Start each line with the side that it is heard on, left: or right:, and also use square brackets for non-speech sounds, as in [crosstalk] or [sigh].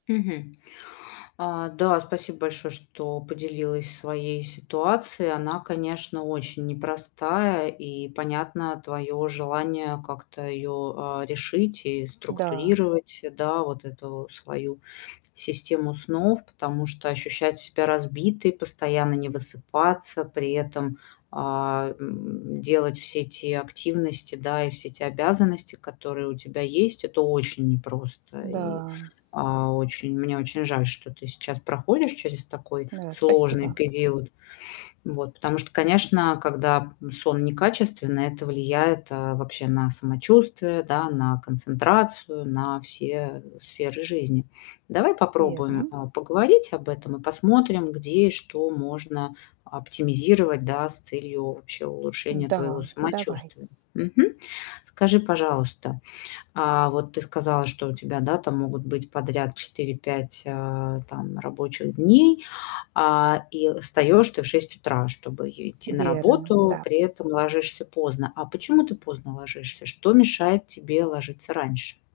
left: Мгм. А, да, спасибо большое, что поделилась своей ситуацией. Она, конечно, очень непростая, и понятно твое желание как-то её, а, решить и
right: М-да.
left: структурировать, да, вот эту свою систему снов. Потому что ощущать себя разбитой, постоянно не высыпаться, при этом, а, м, делать все те активности, да, и все те обязанности, которые у тебя есть- это очень непросто. И,
right: М-да.
left: а, очень, мне очень жаль, что ты сейчас проходишь через такой
right: Да,
left: сложный
right: спасибо.
left: период. [sniffs] Вот. Потому что, конечно, когда сон некачественный- это влияет, э, вообще на самочувствие, да, на концентрацию, на все сферы жизни. Давай попробуем,
right: Верно.
left: а, поговорить об этом и посмотрим, где и что можно оптимизировать, да, с целью вообще улучшения твоего
right: Да, давай.
left: самочувствия. Мгм. Скажи, пожалуйста, а вот ты сказала, что у тебя, да, там могут быть подряд 4-5, а, там рабочих дней, а и встаешь ты в 6 утра, чтобы е идти на
right: Верно,
left: работу.
right: да.
left: При этом ложишься поздно. А почему ты поздно ложишься? Что мешает тебе ложиться раньше?